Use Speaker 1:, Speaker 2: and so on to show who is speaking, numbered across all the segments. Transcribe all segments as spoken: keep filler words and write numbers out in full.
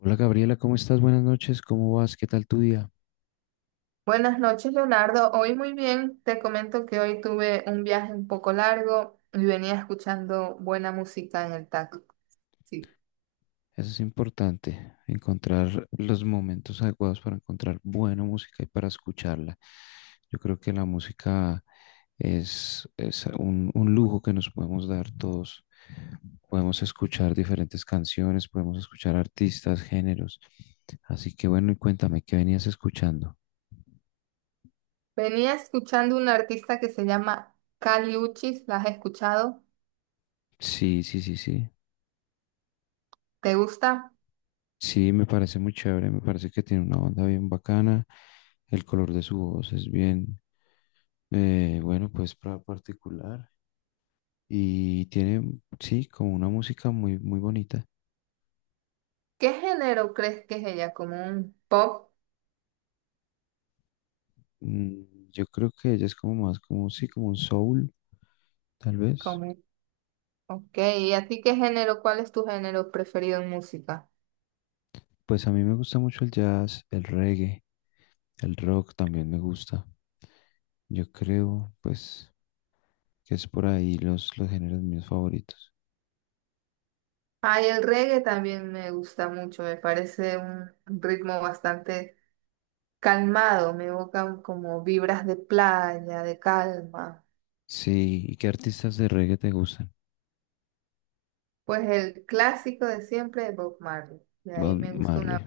Speaker 1: Hola Gabriela, ¿cómo estás? Buenas noches, ¿cómo vas? ¿Qué tal tu día?
Speaker 2: Buenas noches, Leonardo. Hoy muy bien. Te comento que hoy tuve un viaje un poco largo y venía escuchando buena música en el taxi. Sí.
Speaker 1: Eso es importante, encontrar los momentos adecuados para encontrar buena música y para escucharla. Yo creo que la música es, es un, un lujo que nos podemos dar todos. Podemos escuchar diferentes canciones, podemos escuchar artistas, géneros. Así que bueno, y cuéntame, ¿qué venías escuchando?
Speaker 2: Venía escuchando un artista que se llama Kali Uchis. ¿La has escuchado?
Speaker 1: Sí, sí, sí, sí.
Speaker 2: ¿Te gusta?
Speaker 1: Sí, me parece muy chévere, me parece que tiene una onda bien bacana, el color de su voz es bien, eh, bueno, pues pra- particular y tiene, sí, como una música muy, muy bonita.
Speaker 2: ¿Qué género crees que es ella? ¿Como un pop?
Speaker 1: Mm, yo creo que ella es como más, como, sí, como un soul, tal vez.
Speaker 2: ¿Como un... Ok. ¿Y a ti qué género? ¿Cuál es tu género preferido en música?
Speaker 1: Pues a mí me gusta mucho el jazz, el reggae, el rock también me gusta. Yo creo, pues, que es por ahí los, los géneros míos favoritos.
Speaker 2: Ay, el reggae también me gusta mucho. Me parece un ritmo bastante calmado, me evocan como vibras de playa, de calma.
Speaker 1: Sí, ¿y qué artistas de reggae te gustan?
Speaker 2: Pues el clásico de siempre de Bob Marley. De ahí
Speaker 1: Bob
Speaker 2: me gusta una
Speaker 1: Marley.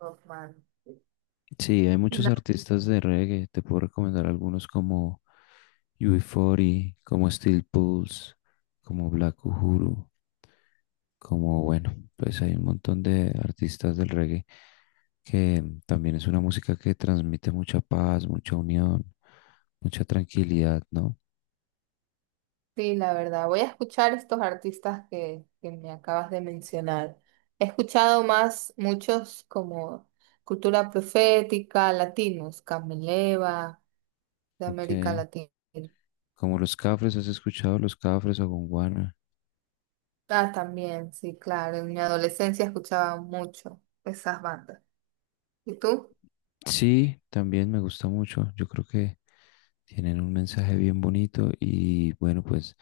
Speaker 2: Bob Marley.
Speaker 1: Sí, hay muchos
Speaker 2: No,
Speaker 1: artistas de reggae. Te puedo recomendar algunos como U B cuarenta, como Steel Pulse, como Black Uhuru, como bueno, pues hay un montón de artistas del reggae que también es una música que transmite mucha paz, mucha unión, mucha tranquilidad, ¿no?
Speaker 2: sí, la verdad. Voy a escuchar estos artistas que, que me acabas de mencionar. He escuchado más muchos como Cultura Profética, latinos, Cameleva, de
Speaker 1: Ok.
Speaker 2: América Latina.
Speaker 1: Como los Cafres, ¿has escuchado los Cafres o Gonguana?
Speaker 2: Ah, también, sí, claro. En mi adolescencia escuchaba mucho esas bandas. ¿Y tú?
Speaker 1: Sí, también me gusta mucho. Yo creo que tienen un mensaje bien bonito y bueno, pues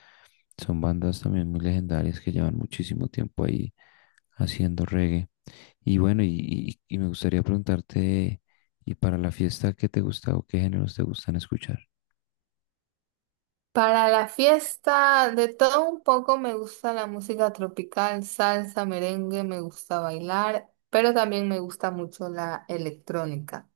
Speaker 1: son bandas también muy legendarias que llevan muchísimo tiempo ahí haciendo reggae. Y bueno, y, y- y me gustaría preguntarte, ¿y para la fiesta qué te gusta o qué géneros te gustan escuchar?
Speaker 2: Para la fiesta, de todo un poco me gusta la música tropical, salsa, merengue, me gusta bailar, pero también me gusta mucho la electrónica.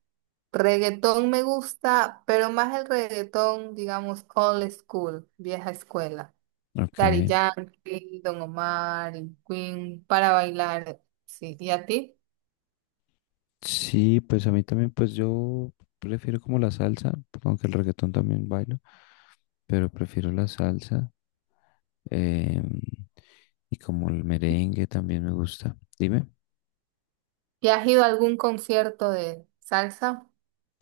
Speaker 2: Reggaetón me gusta, pero más el reggaetón, digamos, old school, vieja escuela.
Speaker 1: Ok,
Speaker 2: Daddy Yankee, Don Omar, y Queen, para bailar, sí. ¿Y a ti?
Speaker 1: sí, pues a mí también, pues yo prefiero como la salsa, aunque el reggaetón también bailo, pero prefiero la salsa, em, y como el merengue también me gusta. Dime.
Speaker 2: ¿Y has ido a algún concierto de salsa?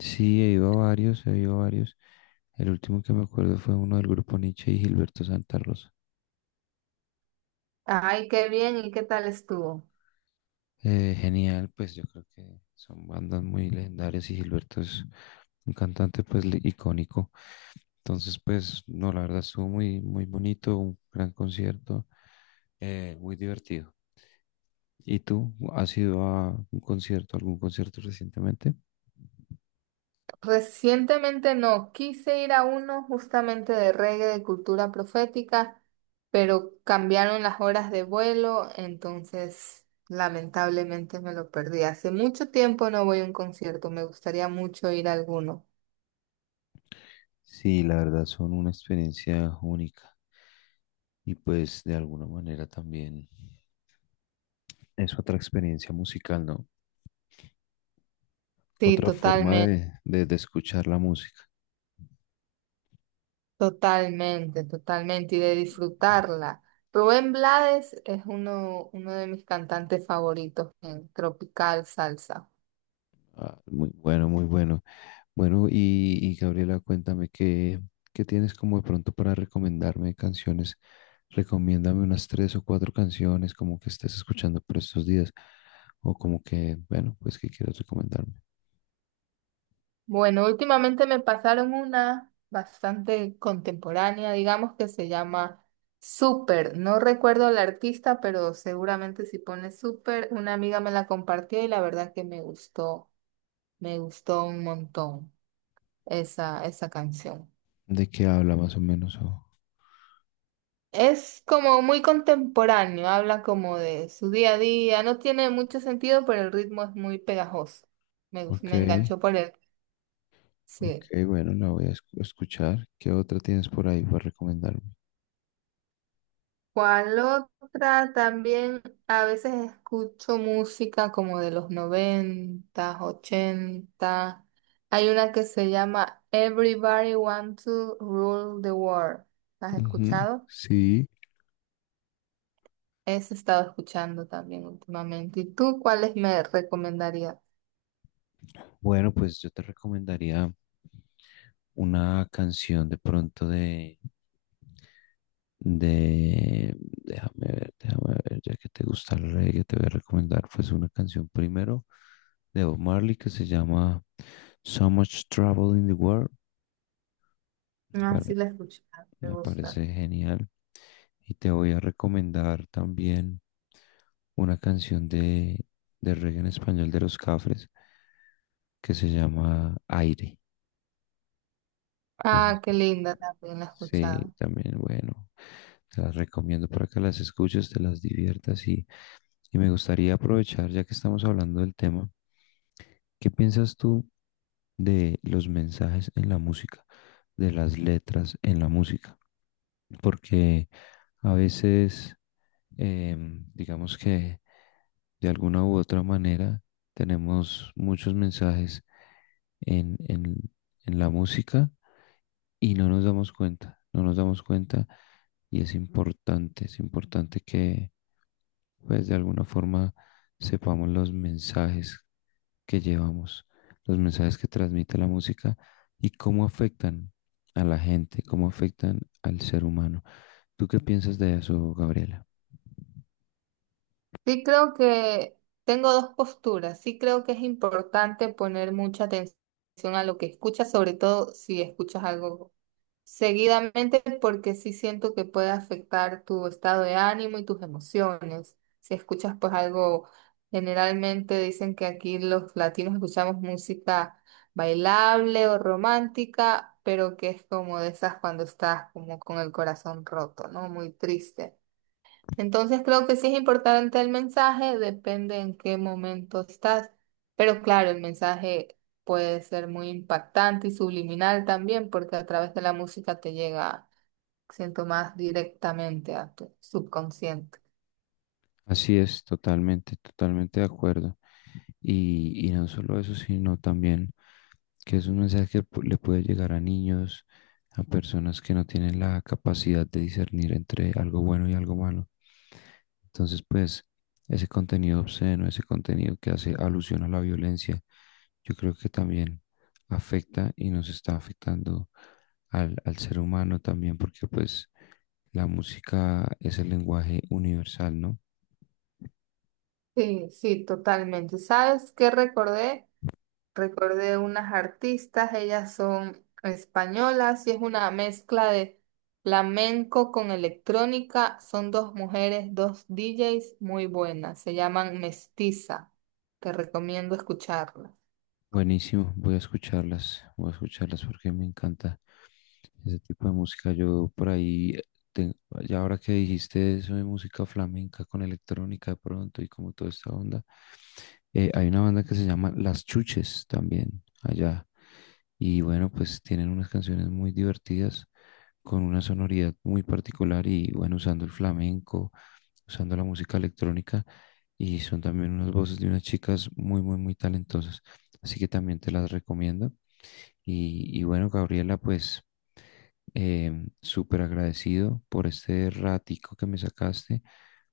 Speaker 1: Sí, he ido a varios, he ido a varios. El último que me acuerdo fue uno del grupo Nietzsche y Gilberto Santa Rosa.
Speaker 2: Ay, qué bien, ¿y qué tal estuvo?
Speaker 1: Eh, genial, pues yo creo que son bandas muy legendarias y Gilberto es un cantante pues li- icónico. Entonces, pues no, la verdad estuvo muy, muy bonito, un gran concierto, eh, muy divertido. ¿Y tú has ido a un concierto, algún concierto recientemente?
Speaker 2: Recientemente no, quise ir a uno justamente de reggae de cultura profética, pero cambiaron las horas de vuelo, entonces lamentablemente me lo perdí. Hace mucho tiempo no voy a un concierto, me gustaría mucho ir a alguno.
Speaker 1: Sí, la verdad son una experiencia única. Y pues de alguna manera también es otra experiencia musical, ¿no?
Speaker 2: Sí,
Speaker 1: Otra forma
Speaker 2: totalmente,
Speaker 1: de, de, de escuchar la música.
Speaker 2: totalmente, totalmente, y de disfrutarla. Rubén Blades es uno, uno de mis cantantes favoritos en tropical salsa.
Speaker 1: Ah, muy bueno, muy bueno. Bueno, y, y Gabriela, cuéntame qué, qué tienes como de pronto para recomendarme canciones. Recomiéndame unas tres o cuatro canciones como que estés escuchando por estos días. O como que, bueno, pues que quieras recomendarme.
Speaker 2: Bueno, últimamente me pasaron una bastante contemporánea, digamos, que se llama Super. No recuerdo la artista, pero seguramente si pone Super, una amiga me la compartió y la verdad que me gustó, me gustó un montón esa, esa canción.
Speaker 1: ¿De qué habla más o menos? O,
Speaker 2: Es como muy contemporáneo, habla como de su día a día, no tiene mucho sentido, pero el ritmo es muy pegajoso. Me, gus-
Speaker 1: ok.
Speaker 2: me enganchó por él.
Speaker 1: Ok,
Speaker 2: Sí.
Speaker 1: bueno, la voy a escu- escuchar. ¿Qué otra tienes por ahí para recomendarme?
Speaker 2: ¿Cuál otra? También a veces escucho música como de los noventa, ochenta. Hay una que se llama Everybody Want to Rule the World. ¿La has
Speaker 1: Ujú,
Speaker 2: escuchado?
Speaker 1: sí.
Speaker 2: Esa he estado escuchando también últimamente. ¿Y tú cuáles me recomendarías?
Speaker 1: Bueno, pues yo te recomendaría una canción de pronto de, de, déjame ver, déjame ver, ya que te gusta el reggae, te voy a recomendar pues una canción primero de Bob Marley que se llama So Much Trouble in the World. Me
Speaker 2: Ah, sí
Speaker 1: pare-
Speaker 2: la he escuchado, me
Speaker 1: Me
Speaker 2: gusta.
Speaker 1: parece genial. Y te voy a recomendar también una canción de, de reggae en español de los Cafres que se llama Aire. No sé,
Speaker 2: Ah, qué linda, también la he
Speaker 1: sí,
Speaker 2: escuchado.
Speaker 1: también, bueno, te las recomiendo para que las escuches, te las diviertas y, y me gustaría aprovechar, ya que estamos hablando del tema, ¿qué piensas tú de los mensajes en la música, de las letras en la música? Porque a veces, em, digamos que de alguna u otra manera, tenemos muchos mensajes en, en, en la música y no nos damos cuenta, no nos damos cuenta y es importante, es importante que pues de alguna forma sepamos los mensajes que llevamos, los mensajes que transmite la música y cómo afectan a la gente, cómo afectan al ser humano. ¿Tú qué piensas de eso, Gabriela?
Speaker 2: Sí creo que tengo dos posturas. Sí creo que es importante poner mucha atención a lo que escuchas, sobre todo si escuchas algo seguidamente, porque sí siento que puede afectar tu estado de ánimo y tus emociones. Si escuchas pues algo, generalmente dicen que aquí los latinos escuchamos música bailable o romántica, pero que es como de esas cuando estás como con el corazón roto, ¿no? Muy triste. Entonces creo que sí es importante el mensaje, depende en qué momento estás, pero claro, el mensaje puede ser muy impactante y subliminal también, porque a través de la música te llega, siento más directamente a tu subconsciente.
Speaker 1: Así es, totalmente, totalmente de acuerdo. Y, y no solo eso, sino también que es un mensaje que pu- le puede llegar a niños, a personas que no tienen la capacidad de discernir entre algo bueno y algo malo. Entonces, pues, ese contenido obsceno, ese contenido que hace alusión a la violencia, yo creo que también afecta y nos está afectando al, al ser humano también, porque pues la música es el lenguaje universal, ¿no?
Speaker 2: Sí, sí, totalmente. ¿Sabes qué recordé? Recordé unas artistas, ellas son españolas y es una mezcla de flamenco con electrónica. Son dos mujeres, dos D Js muy buenas. Se llaman Mestiza. Te recomiendo escucharlas.
Speaker 1: Buenísimo, voy a escucharlas, voy a escucharlas porque me encanta ese tipo de música. Yo por ahí, te- ya ahora que dijiste eso de música flamenca con electrónica de pronto y como toda esta onda, eh, hay una banda que se llama Las Chuches también allá. Y bueno, pues tienen unas canciones muy divertidas con una sonoridad muy particular y bueno, usando el flamenco, usando la música electrónica y son también unas voces de unas chicas muy, muy, muy talentosas. Así que también te las recomiendo. Y, y bueno, Gabriela, pues em, súper agradecido por este ratico que me sacaste,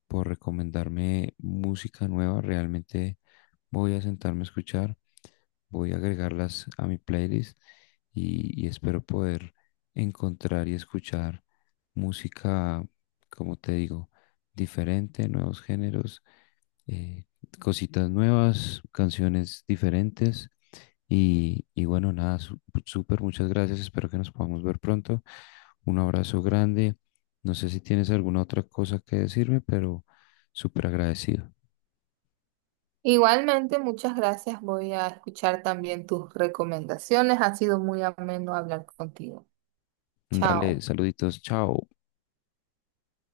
Speaker 1: por recomendarme música nueva. Realmente voy a sentarme a escuchar, voy a agregarlas a mi playlist y, y espero poder encontrar y escuchar música, como te digo, diferente, nuevos géneros, eh, cositas nuevas, canciones diferentes y, y bueno, nada, su- súper, muchas gracias. Espero que nos podamos ver pronto. Un abrazo grande. No sé si tienes alguna otra cosa que decirme, pero súper agradecido.
Speaker 2: Igualmente, muchas gracias. Voy a escuchar también tus recomendaciones. Ha sido muy ameno hablar contigo.
Speaker 1: Dale,
Speaker 2: Chao.
Speaker 1: saluditos, chao.